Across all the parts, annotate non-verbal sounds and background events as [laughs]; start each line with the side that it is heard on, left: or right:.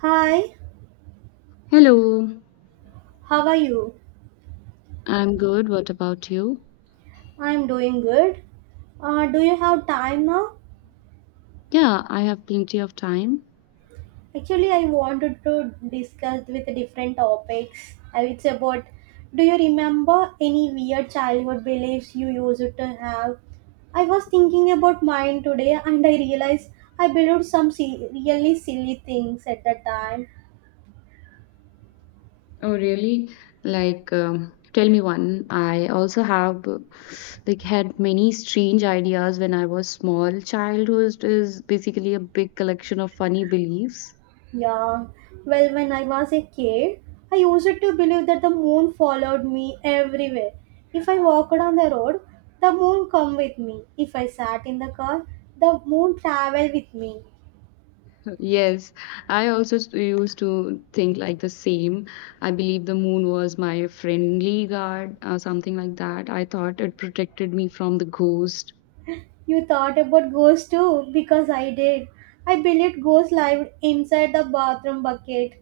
right: Hi,
left: Hello,
right: how are you?
left: I'm good. What about you?
right: I'm doing good. Do you have time now?
left: Yeah, I have plenty of time.
right: Actually, I wanted to discuss with different topics. It's about Do you remember any weird childhood beliefs you used to have? I was thinking about mine today and I realized I believed some really silly things at the time.
left: Oh, really? Like, tell me one. I also have like had many strange ideas when I was small. Childhood is basically a big collection of funny beliefs.
right: Yeah, well, when I was a kid, I used to believe that the moon followed me everywhere. If I walked on the road, the moon come with me. If I sat in the car, the moon traveled with me.
left: Yes, I also used to think like the same. I believe the moon was my friendly guard, something like that. I thought it protected me from the ghost.
right: You thought about ghosts too, because I did. I believed ghosts lived inside the bathroom bucket.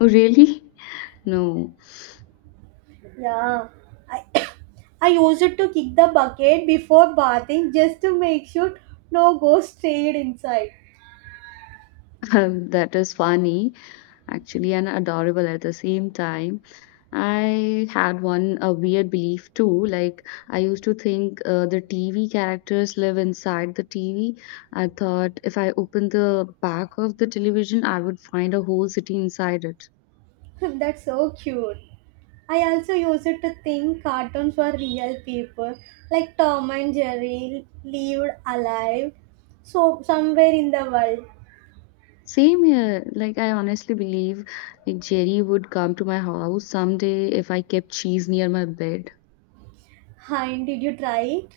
left: Oh, really? [laughs] No.
right: Yeah, I [coughs] I used to kick the bucket before bathing just to make sure no ghost stayed inside.
left: [laughs] That is funny, actually, and adorable at the same time. I had one a weird belief too. Like I used to think the TV characters live inside the TV. I thought if I opened the back of the television, I would find a whole city inside it.
right: [laughs] That's so cute. I also used it to think cartoons were real people, like Tom and Jerry lived alive, so somewhere in the world.
left: Same here. Like I honestly believe like Jerry would come to my house someday if I kept cheese near my bed.
right: Hein, did you try it?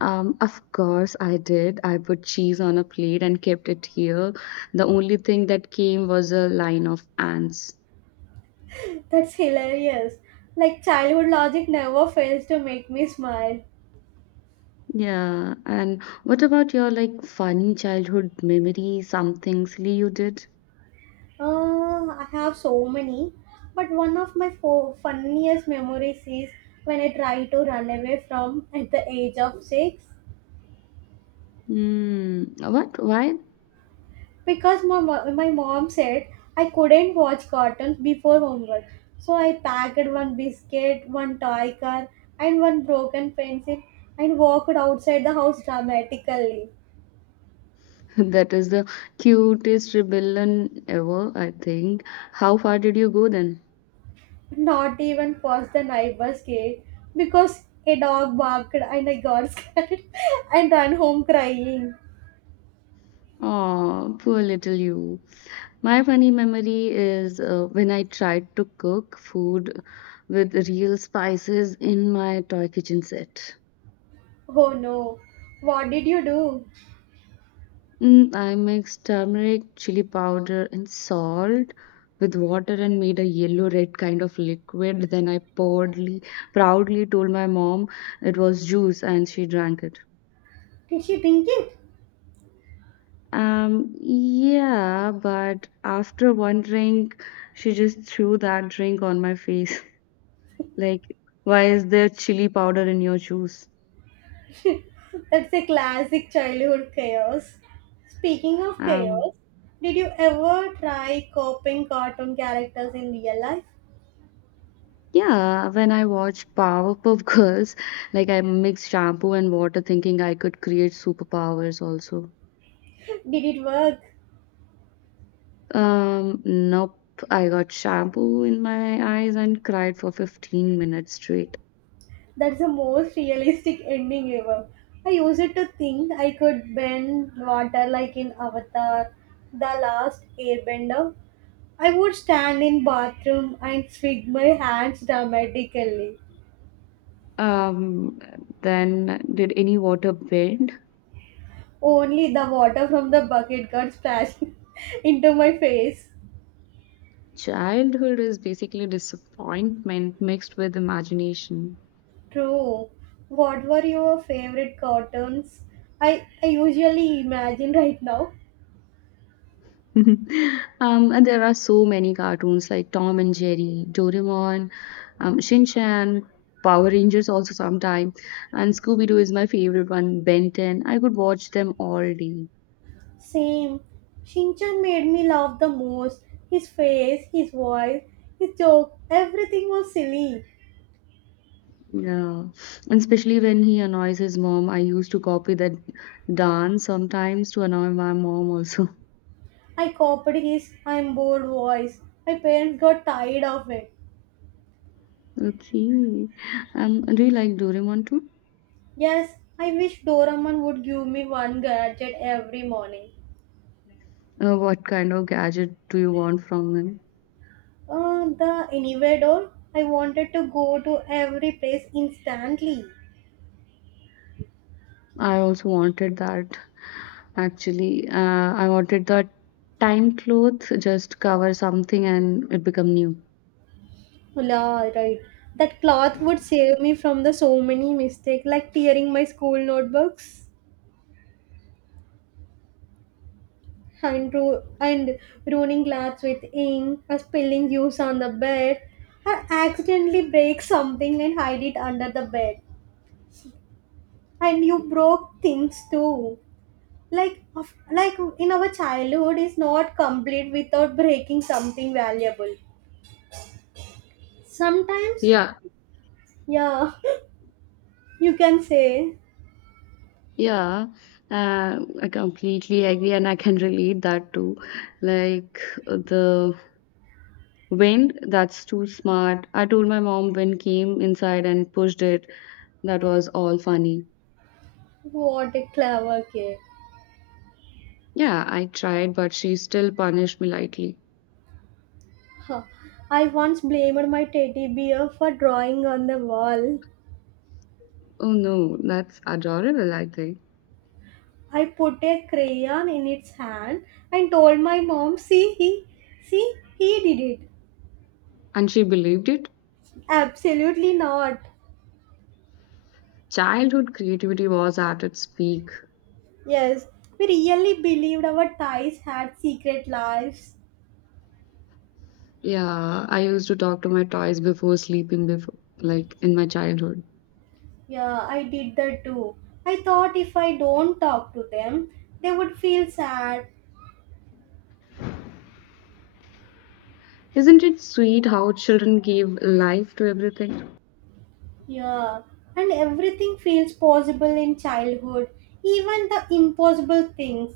left: Of course, I did. I put cheese on a plate and kept it here. The only thing that came was a line of ants.
right: That's hilarious. Like childhood logic never fails to make me smile.
left: Yeah, and what about your like funny childhood memory, something silly you did?
right: I have so many, but one of my funniest memories is when I tried to run away from at the age of six.
left: Hmm, what? Why?
right: Because my mom said I couldn't watch cartoons before homework. So I packed one biscuit, one toy car, and one broken pencil and walked outside the house dramatically.
left: [laughs] That is the cutest rebellion ever, I think. How far did you go then?
right: Not even past the neighbor's gate because a dog barked and I got [laughs] scared and ran home crying.
left: Oh, poor little you. My funny memory is when I tried to cook food with real spices in my toy kitchen set.
right: Oh no, what did you do?
left: Mm, I mixed turmeric, chili powder, and salt with water and made a yellow red kind of liquid. Then I proudly told my mom it was juice and she drank it.
right: Did she drink it?
left: Yeah, but after one drink, she just threw that drink on my face. [laughs] Like, why is there chili powder in your juice?
right: That's a classic childhood chaos. Speaking of chaos,
left: Um,
right: did you ever try copying cartoon characters in real life?
left: yeah, when I watch Powerpuff [laughs] Girls, like I mix shampoo and water thinking I could create superpowers also.
right: Did it work?
left: Nope. I got shampoo in my eyes and cried for 15 minutes straight.
right: That's the most realistic ending ever. I used to think I could bend water like in Avatar, The Last Airbender. I would stand in bathroom and swing my hands dramatically.
left: Um, then did any water bend?
right: Only the water from the bucket got splashed [laughs] into my face.
left: Childhood is basically disappointment mixed with imagination.
right: True. What were your favorite cartoons? I usually imagine right now.
left: [laughs] And there are so many cartoons like Tom and Jerry, Doraemon, Shin Chan, Power Rangers also sometimes, and Scooby Doo is my favorite one. Ben 10. I could watch them all day.
right: Same. Shinchan made me laugh the most. His face, his voice, his joke, everything was silly.
left: Yeah, and especially when he annoys his mom, I used to copy that dance sometimes to annoy my mom also. [laughs]
right: I copied his I'm bored voice. My parents got tired of it.
left: Okay, do you like Doraemon too?
right: Yes, I wish Doraemon would give me one gadget every morning.
left: What kind of gadget do you want from him?
right: The anywhere door. I wanted to go to every place instantly.
left: I also wanted that. Actually, I wanted that time cloth just cover something and it become new.
right: La, right. That cloth would save me from the so many mistakes, like tearing my school notebooks and ruining glass with ink, or spilling juice on the bed, or accidentally break something and hide it under the bed. And you broke things too. Like in our childhood is not complete without breaking something valuable. Sometimes,
left: Yeah,
right: yeah, [laughs] you can say,
left: yeah, I completely agree, and I can relate that too. Like the wind, that's too smart. I told my mom wind came inside and pushed it. That was all funny.
right: what a clever kid.
left: Yeah, I tried, but she still punished me lightly.
right: Huh. I once blamed my teddy bear for drawing on the wall.
left: Oh no, that's adorable, I think.
right: I put a crayon in its hand and told my mom, see he did it.
left: And she believed it.
right: Absolutely not.
left: Childhood creativity was at its peak.
right: Yes, we really believed our ties had secret lives.
left: Yeah, I used to talk to my toys before sleeping, before, like in my childhood.
right: Yeah, I did that too. I thought if I don't talk to them, they would feel sad.
left: Isn't it sweet how children give life to everything?
right: Yeah, and everything feels possible in childhood, even the impossible things.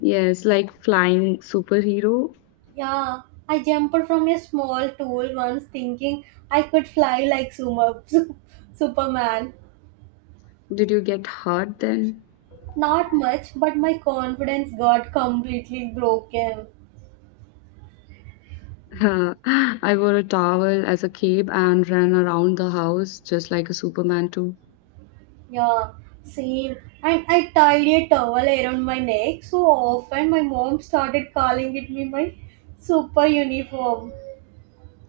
left: Yes, like flying superhero.
right: Yeah, I jumped from a small tool once thinking I could fly like Suma, [laughs] Superman.
left: Did you get hurt then? [laughs]
right: Not much, but my confidence got completely broken.
left: Huh. I wore a towel as a cape and ran around the house just like a Superman too.
right: Yeah, same. And I tied a towel around my neck so often my mom started calling it me my super uniform.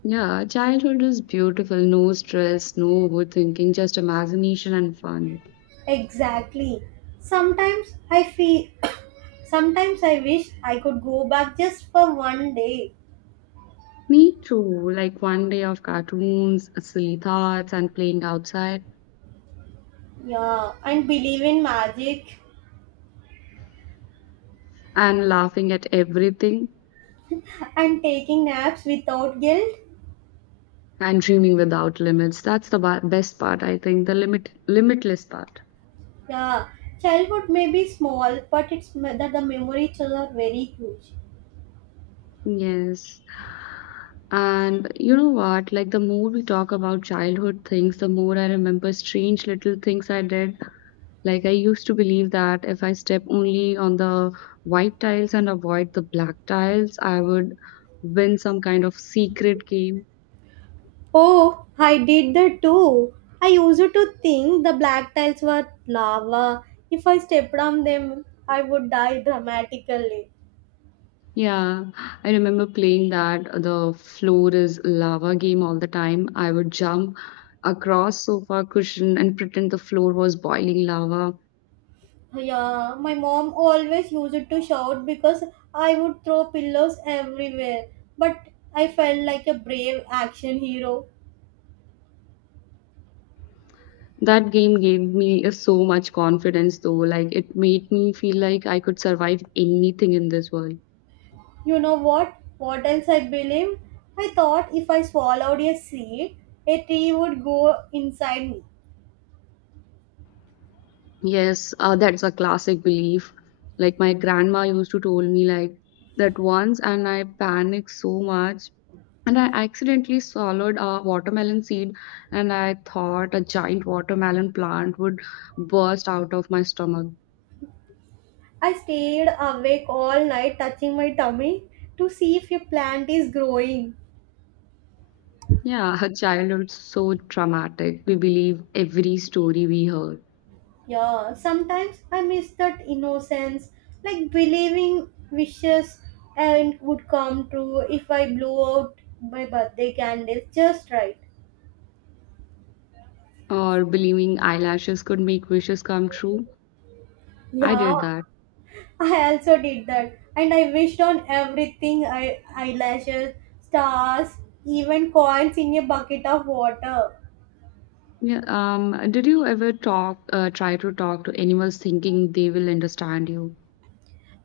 left: Yeah, childhood is beautiful. No stress, no overthinking, just imagination and fun.
right: Exactly. Sometimes I feel [coughs] sometimes I wish I could go back just for one day.
left: Me too. Like one day of cartoons, silly thoughts, and playing outside.
right: Yeah, and believe in magic.
left: And laughing at everything
right: And taking naps without guilt.
left: and dreaming without limits. That's the best part, I think, the limitless part.
right: Yeah, childhood may be small, but that the memories are very huge.
left: Yes. And you know what? Like the more we talk about childhood things, the more I remember strange little things I did. Like I used to believe that if I step only on the white tiles and avoid the black tiles, I would win some kind of secret game.
right: Oh, I did that too. I used to think the black tiles were lava. If I stepped on them, I would die dramatically.
left: Yeah, I remember playing that. The floor is lava game all the time. I would jump across sofa cushion and pretend the floor was boiling lava.
right: Yeah, my mom always used to shout because I would throw pillows everywhere. But I felt like a brave action hero.
left: That game gave me so much confidence though. Like it made me feel like I could survive anything in this world.
right: You know what? What else I believe? I thought if I swallowed a seed, a tree would go inside me.
left: Yes, that's a classic belief. Like my grandma used to told me like that once, and I panicked so much, and I accidentally swallowed a watermelon seed, and I thought a giant watermelon plant would burst out of my stomach.
right: I stayed awake all night touching my tummy to see if a plant is growing.
left: Yeah, [laughs] her childhood's so traumatic. We believe every story we heard,
right: Yeah, sometimes I miss that innocence, like believing wishes and would come true if I blew out my birthday candles just right.
left: or believing eyelashes could make wishes come true. I
right: Yeah,
left: did that.
right: I also did that, and I wished on everything eyelashes, stars, even coins in a bucket of water.
left: Yeah, did you ever try to talk to animals thinking they will understand you?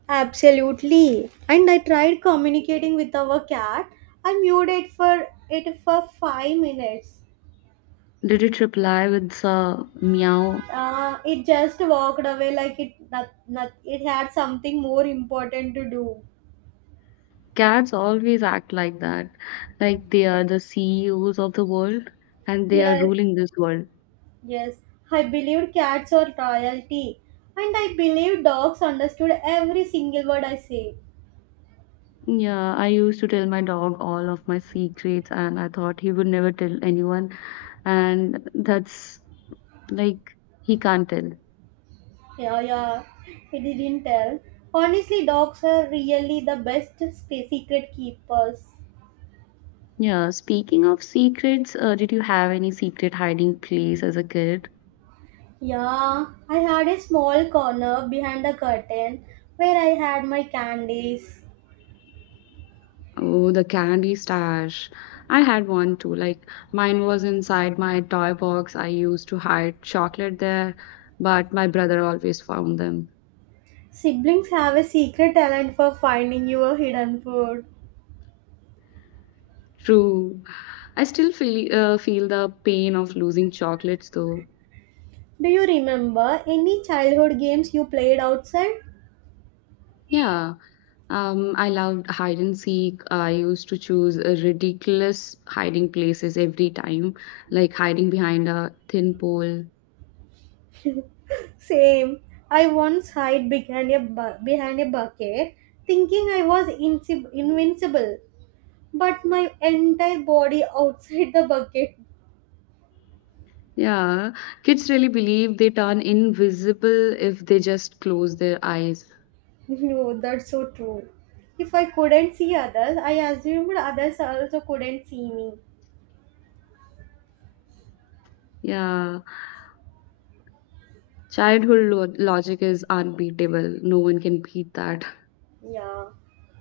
right: Absolutely. And I tried communicating with our cat. I mewed it for 5 minutes.
left: Did it reply with a meow?
right: It just walked away like it not, not, it had something more important to do.
left: Cats always act like that, like they are the CEOs of the world and they are
right: Yes,
left: ruling this world.
right: yes. I believed cats are royalty, and I believed dogs understood every single word I said.
left: Yeah, I used to tell my dog all of my secrets, and I thought he would never tell anyone, and that's like he can't tell.
right: Yeah, yeah, he didn't tell. Honestly, dogs are really the best secret keepers.
left: Yeah, speaking of secrets, did you have any secret hiding place as a kid?
right: Yeah, I had a small corner behind the curtain where I had my candies.
left: Oh, the candy stash. I had one too. Like mine was inside my toy box. I used to hide chocolate there, but my brother always found them.
right: Siblings have a secret talent for finding your hidden food.
left: True. I still feel the pain of losing chocolates though.
right: Do you remember any childhood games you played outside?
left: Yeah. I loved hide and seek. I used to choose ridiculous hiding places every time, like hiding behind a thin pole.
right: Same. I once hid behind a bucket, thinking I was invincible. But my entire body outside the bucket.
left: Yeah, kids really believe they turn invisible if they just close their eyes.
right: [laughs] No, that's so true. If I couldn't see others, I assumed others also couldn't see me.
left: Yeah, childhood logic is unbeatable. No one can beat that.
right: Yeah.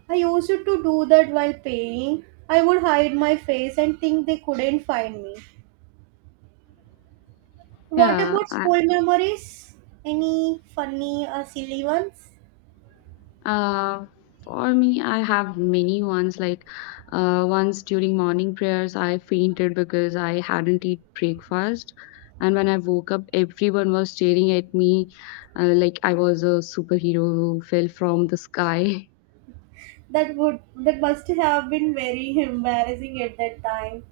right: I used to do that while paying. I would hide my face and think they couldn't find me. What
left: Yeah,
right: about school memories? Any funny or silly ones?
left: uh, for me, I have many ones. Like, once during morning prayers, I fainted because I hadn't eaten breakfast. And when I woke up, everyone was staring at me like I was a superhero who fell from the sky. [laughs]
right: That must have been very [laughs] embarrassing at that time.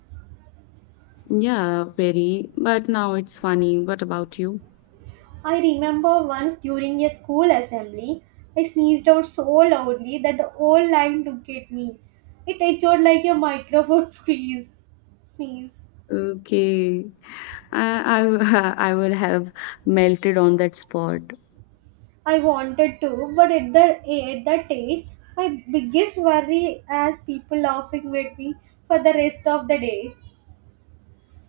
left: Yeah, very. But now it's funny. What about you?
right: I remember once during a school assembly, I sneezed out so loudly that the whole line looked at me. It echoed like a microphone [laughs] squeeze. Sneeze.
left: Okay. [laughs] I would have melted on that spot.
right: I wanted to, but at that age, my biggest worry as people laughing with me for the rest of the day.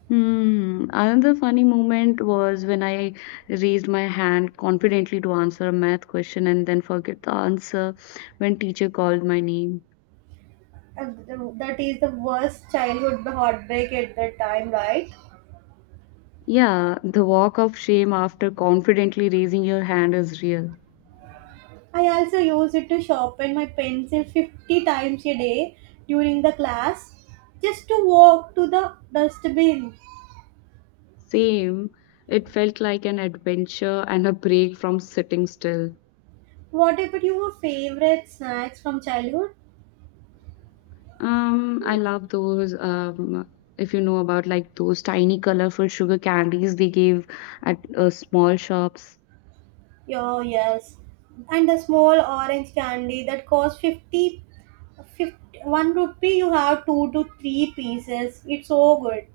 left: Hmm. Another funny moment was when I raised my hand confidently to answer a math question and then forget the answer when teacher called my name.
right: And that is the worst childhood heartbreak at that time, right?
left: Yeah, the walk of shame after confidently raising your hand is real.
right: I also use it to sharpen my pencil 50 times a day during the class just to walk to the dustbin.
left: Same. It felt like an adventure and a break from sitting still.
right: What about your favorite snacks from childhood?
left: I love those. If you know about like those tiny colorful sugar candies they gave at small shops.
right: Oh, yes. And the small orange candy that costs 50, 51 rupee, you have 2 to 3 pieces. It's so good.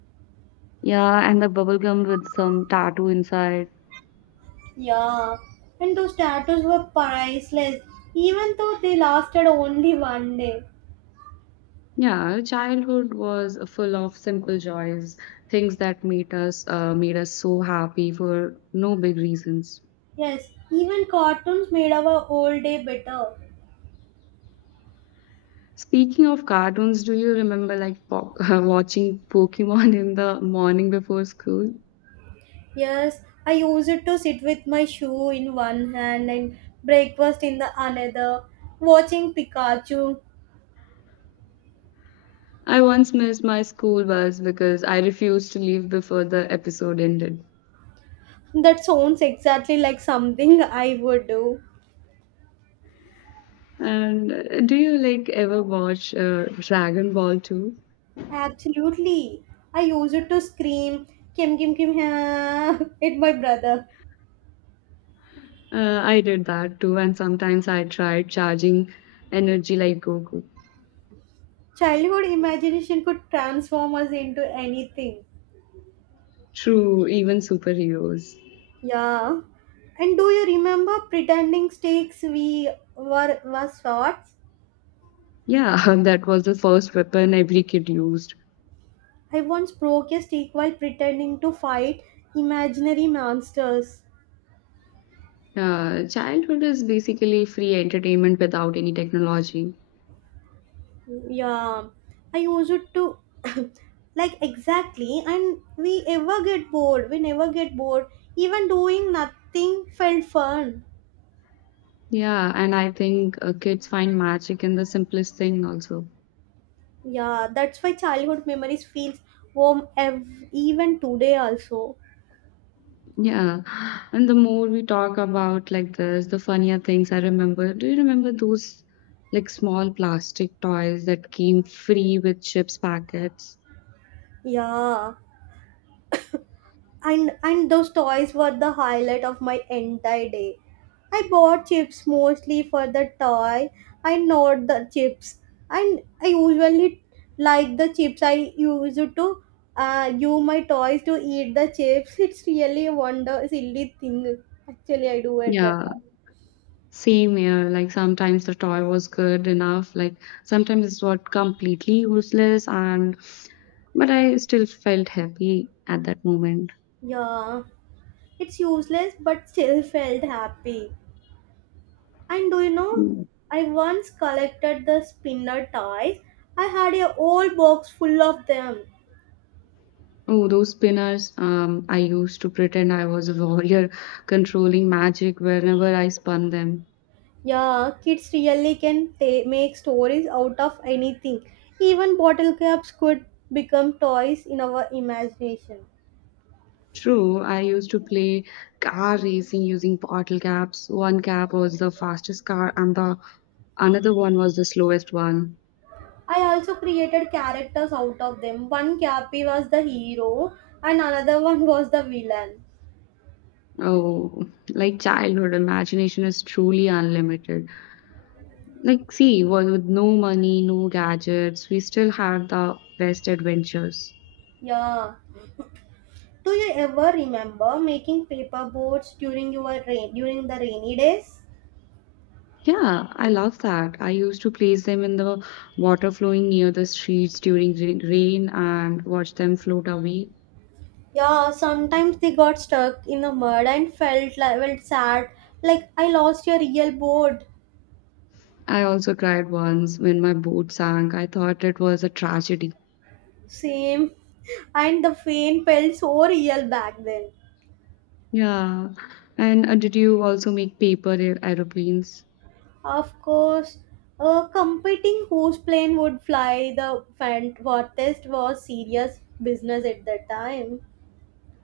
left: Yeah, and the bubble gum with some tattoo inside.
right: Yeah. And those tattoos were priceless, even though they lasted only one day.
left: Yeah, childhood was full of simple joys, things that made us so happy for no big reasons.
right: Yes, even cartoons made our whole day better.
left: Speaking of cartoons, do you remember like po [laughs] watching Pokemon in the morning before school?
right: Yes, I used it to sit with my shoe in one hand and breakfast in the another, watching Pikachu.
left: I once missed my school bus because I refused to leave before the episode ended.
right: That sounds exactly like something [laughs] I would do.
left: And do you like ever watch Dragon Ball too?
right: Absolutely. I used it to scream Kim Kim Kim ha [laughs] at my brother.
left: I did that too, and sometimes I tried charging energy like Goku.
right: Childhood imagination could transform us into anything.
left: True, even superheroes.
right: Yeah. And do you remember pretending stakes we were was swords?
left: Yeah, [laughs] that was the first weapon every kid used.
right: I once broke a stake while pretending to fight imaginary monsters.
left: Childhood is basically free entertainment without any technology.
right: Yeah. I used it to [coughs] [laughs] like exactly and we ever get bored. We never get bored. Even doing nothing felt fun.
left: Yeah, and I think kids find magic in the simplest thing also.
right: Yeah, that's why childhood memories feels warm even today also.
left: Yeah, and the more we talk about like this, the funnier things I remember. Do you remember those like small plastic toys that came free with chips packets?
right: Yeah. And those toys were the highlight of my entire day. I bought chips mostly for the toy, I not the chips. And I usually like the chips. I used to use my toys to eat the chips. It's really a wonder silly thing actually I do at that
left: Yeah,
right: time.
left: same here. Like sometimes the toy was good enough, like sometimes it's what completely useless and but I still felt happy at that moment.
right: Yeah, it's useless but still felt happy. And do you know,
left: Mm.
right: I once collected the spinner toys. I had a whole box full of them.
left: Oh, those spinners. I used to pretend I was a warrior [laughs] controlling magic whenever I spun them.
right: Yeah, kids really can make stories out of anything. Even bottle caps could become toys in our imagination.
left: True, I used to play car racing using bottle caps. One cap was the fastest car and the another one was the slowest one.
right: I also created characters out of them. One Cappy was the hero, and another one was the villain.
left: Oh, like childhood imagination is truly unlimited. Like see, with no money, no gadgets, we still had the best adventures.
right: Yeah. Do you ever remember making paper boats during the rainy days?
left: Yeah, I love that. I used to place them in the water flowing near the streets during rain and watch them float away.
right: Yeah, sometimes they got stuck in the mud and felt sad. Like I lost a real boat.
left: I also cried once when my boat sank. I thought it was a tragedy.
right: Same. And the fame felt so real back then.
left: Yeah. And did you also make paper aeroplanes?
right: Of course, a competing whose plane would fly the test was serious business at that time.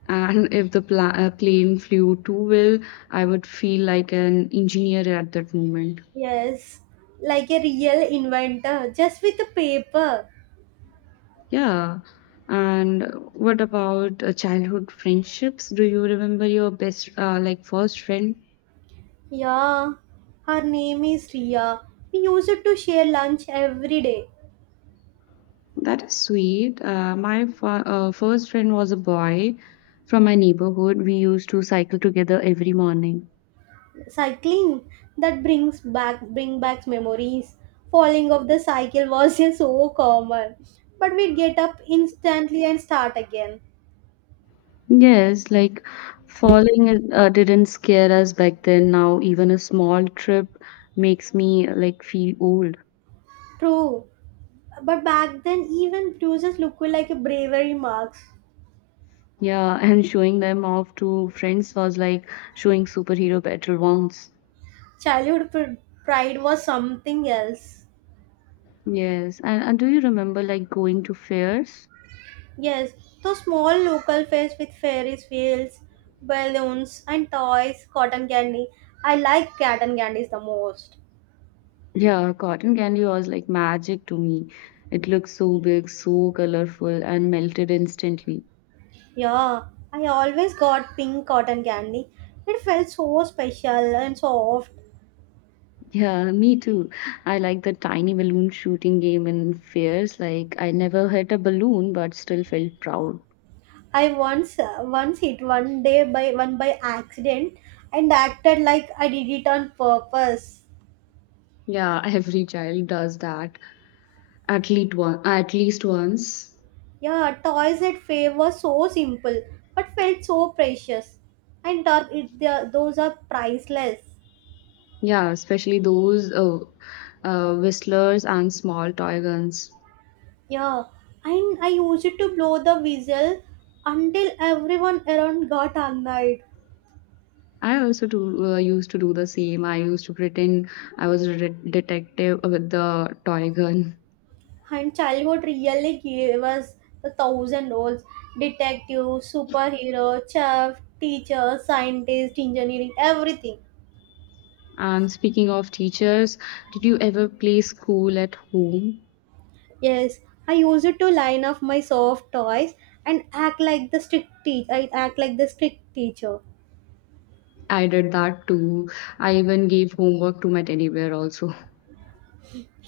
left: And if the plane flew too well, I would feel like an engineer at that moment.
right: Yes, like a real inventor, just with a paper.
left: Yeah. And what about childhood friendships? Do you remember your best, like, first friend?
right: Yeah, her name is Ria. We used to share lunch every day.
left: That is sweet. My first friend was a boy from my neighborhood. We used to cycle together every morning.
right: Cycling, that brings back bring back memories. Falling off the cycle was [laughs] so common, but we'd get up instantly and start again.
left: Yes, like falling didn't scare us back then. Now, even a small trip makes me like feel old.
right: True, but back then even bruises looked like a bravery marks.
left: Yeah, [laughs] and showing them off to friends was like showing superhero battle wounds.
right: Childhood pride was something else.
left: Yes, and do you remember like going to fairs?
right: Yes, those small local fairs with ferris wheels, balloons, and toys, cotton candy. I like cotton candies the most.
left: Yeah, cotton candy was like magic to me. It looked so big, so colorful, and melted instantly.
right: Yeah, I always got pink cotton candy. It felt so special and soft.
left: Yeah, me too. I like the tiny balloon shooting game in fairs. Like, I never hit a balloon, but still felt proud.
right: I once once hit one day by one by accident and acted like I did it on purpose.
left: Yeah, [laughs] every child does that at least once.
right: Yeah, toys at Faye were so simple but felt so precious. And th- it, the, those are priceless.
left: Yeah, especially those whistlers and small toy guns.
right: Yeah, and I used it to blow the whistle until everyone around got annoyed.
left: I also used to do the same. I used to pretend I was a detective with the toy gun.
right: And childhood really gave us the thousand roles: detective, superhero, chef, teacher, scientist, engineering, everything.
left: And speaking of teachers, did you ever play school at home?
right: Yes, I used it to line up my soft toys and act like the strict teacher. I act like the strict teacher.
left: I did that too. I even gave homework to my teddy bear also.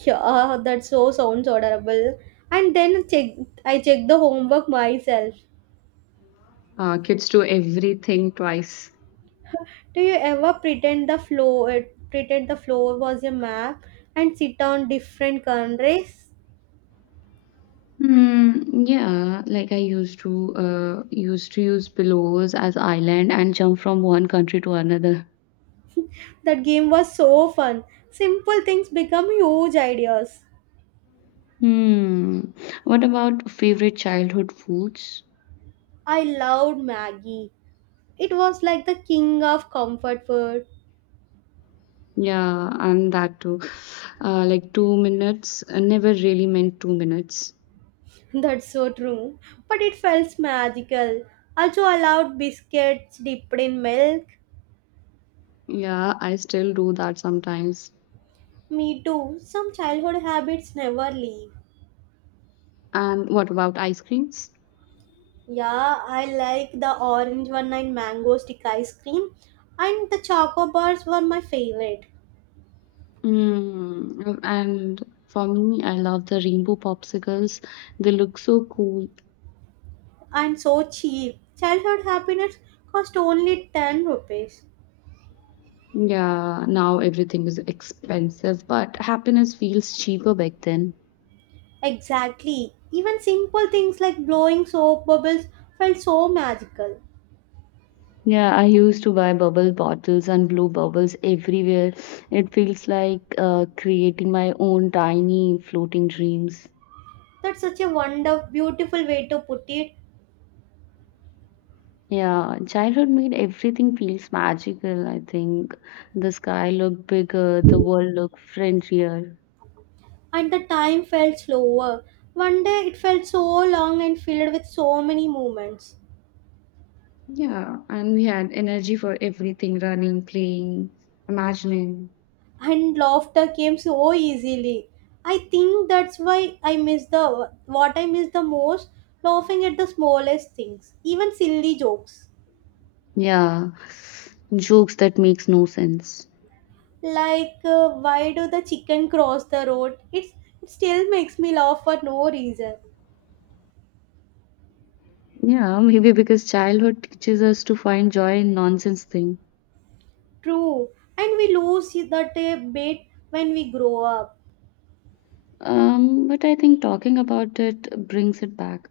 right: Yeah, that so sounds adorable. And then check, I check the homework myself.
left: Kids do everything twice.
right: Do you ever pretend the floor was a map and sit on different countries?
left: Hmm, yeah, like I used to use pillows as island and jump from one country to another.
right: That game was so fun. Simple things become huge ideas.
left: Hmm. What about favorite childhood foods?
right: I loved Maggie. It was like the king of comfort food.
left: Yeah, and that too. Like 2 minutes. I never really meant 2 minutes.
right: [laughs] That's so true. But it felt magical. Also, I loved biscuits dipped in milk.
left: Yeah, I still do that sometimes.
right: Me too. Some childhood habits never leave.
left: And what about ice creams?
right: Yeah, I like the orange one and mango stick ice cream. And the choco bars were my favorite.
left: Mm, and for me, I love the rainbow popsicles. They look so cool.
right: And so cheap. Childhood happiness cost only 10 rupees.
left: Yeah, now everything is expensive, but happiness feels cheaper back then.
right: Exactly. Even simple things like blowing soap bubbles felt so magical.
left: Yeah, I used to buy bubble bottles and blue bubbles everywhere. It feels like creating my own tiny floating dreams.
right: That's such a wonder, beautiful way to put it.
left: Yeah, childhood made everything feels magical, I think. The sky looked bigger, the world looked friendlier.
right: And the time felt slower. One day it felt so long and filled with so many moments.
left: Yeah, and we had energy for everything, running, playing, imagining.
right: And laughter came so easily. I think that's why I miss the what I miss the most, laughing at the smallest things, even silly jokes.
left: Yeah, jokes that makes no sense.
right: Like, why do the chicken cross the road? It still makes me laugh for no reason.
left: Yeah, maybe because childhood teaches us to find joy in nonsense thing.
right: True. And we lose that bit when we grow up.
left: But I think talking about it brings it back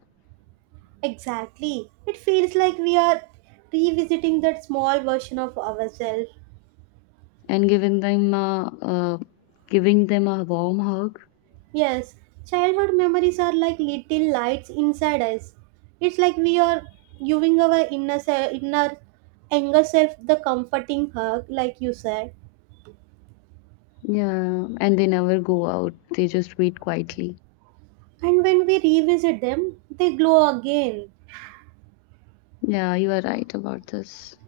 right: Exactly. It feels like we are revisiting that small version of ourselves.
left: and giving them a warm hug.
right: Yes, childhood memories are like little lights inside us. It's like we are giving our inner younger self the comforting hug, like you said.
left: Yeah, and they never go out. They just wait quietly.
right: And when we revisit them, they glow again.
left: Yeah, you are right about this.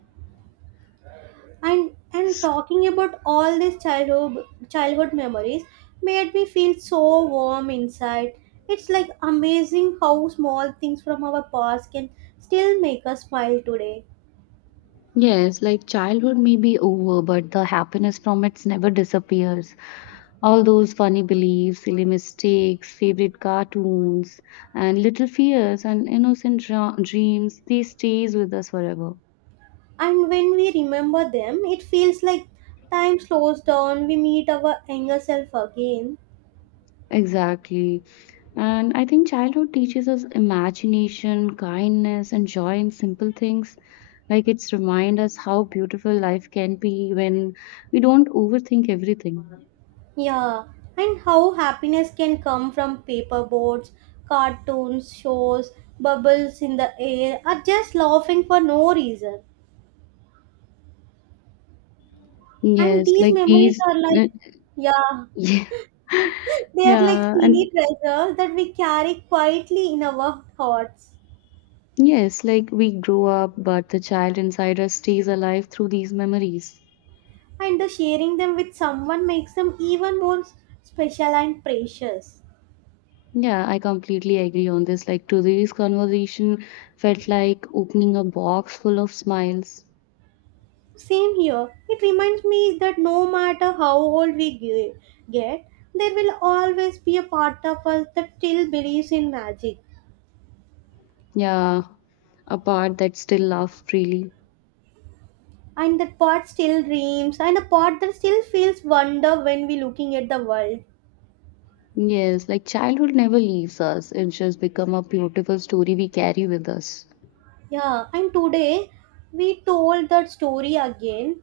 right: And talking about all these childhood memories made me feel so warm inside. It's like amazing how small things from our past can still make us smile today.
left: Yes, like childhood may be over, but the happiness from it never disappears. All those funny beliefs, silly mistakes, favorite cartoons, and little fears and innocent dreams, they stays with us forever.
right: And when we remember them, it feels like time slows down. We meet our younger self again.
left: Exactly. And I think childhood teaches us imagination, kindness, and joy in simple things. Like it's remind us how beautiful life can be when we don't overthink everything.
right: Yeah, and how happiness can come from paper boards, cartoons shows, bubbles in the air, or just laughing for no reason. And
left: Yes,
right: these
left: like
right: memories
left: these.
right: are like, yeah,
left: [laughs] Yeah.
right: [laughs] they are like
left: Yeah, and
right: teeny treasures that we carry quietly in our hearts.
left: yes, like we grow up, but the child inside us stays alive through these memories.
right: And the sharing them with someone makes them even more special and precious.
left: Yeah, I completely agree on this. Like today's conversation felt like opening a box full of smiles.
right: Same here. It reminds me that no matter how old get, there will always be a part of us that still believes in magic.
left: Yeah, a part that still laughs freely.
right: And that part still dreams, and a part that still feels wonder when we looking at the world.
left: Yes, like childhood never leaves us. It just become a beautiful story we carry with us.
right: Yeah, and today we told that story again.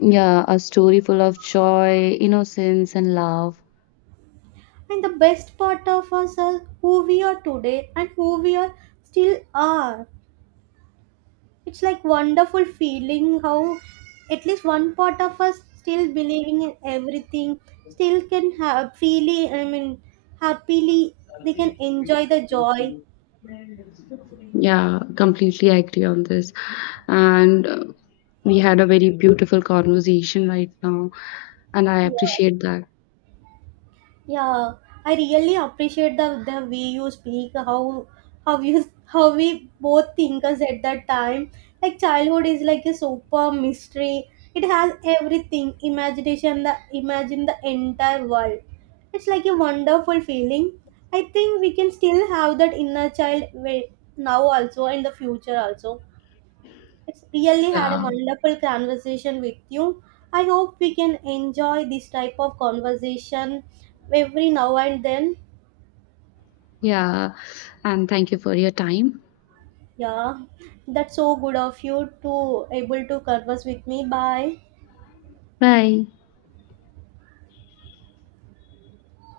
left: Yeah, a story full of joy, innocence, and love.
right: And the best part of us are who we are today and who we are still are. It's like wonderful feeling how at least one part of us still believing in everything, still can have freely, I mean happily, they can enjoy the joy.
left: Yeah, completely agree on this. And we had a very beautiful conversation right now, and I
right: Yeah.
left: appreciate that.
right: Yeah, I really appreciate the way you speak, how you [laughs] how we both think us at that time. Like childhood is like a super mystery. It has everything, imagination, the entire world. It's like a wonderful feeling. I think we can still have that inner child now also, in the future also. It's really had a
left: Yeah,
right: wonderful conversation with you. I hope we can enjoy this type of conversation every now and then.
left: yeah. And thank you for your time.
right: Yeah, that's so good of you to able to converse with me. Bye.
left: Bye.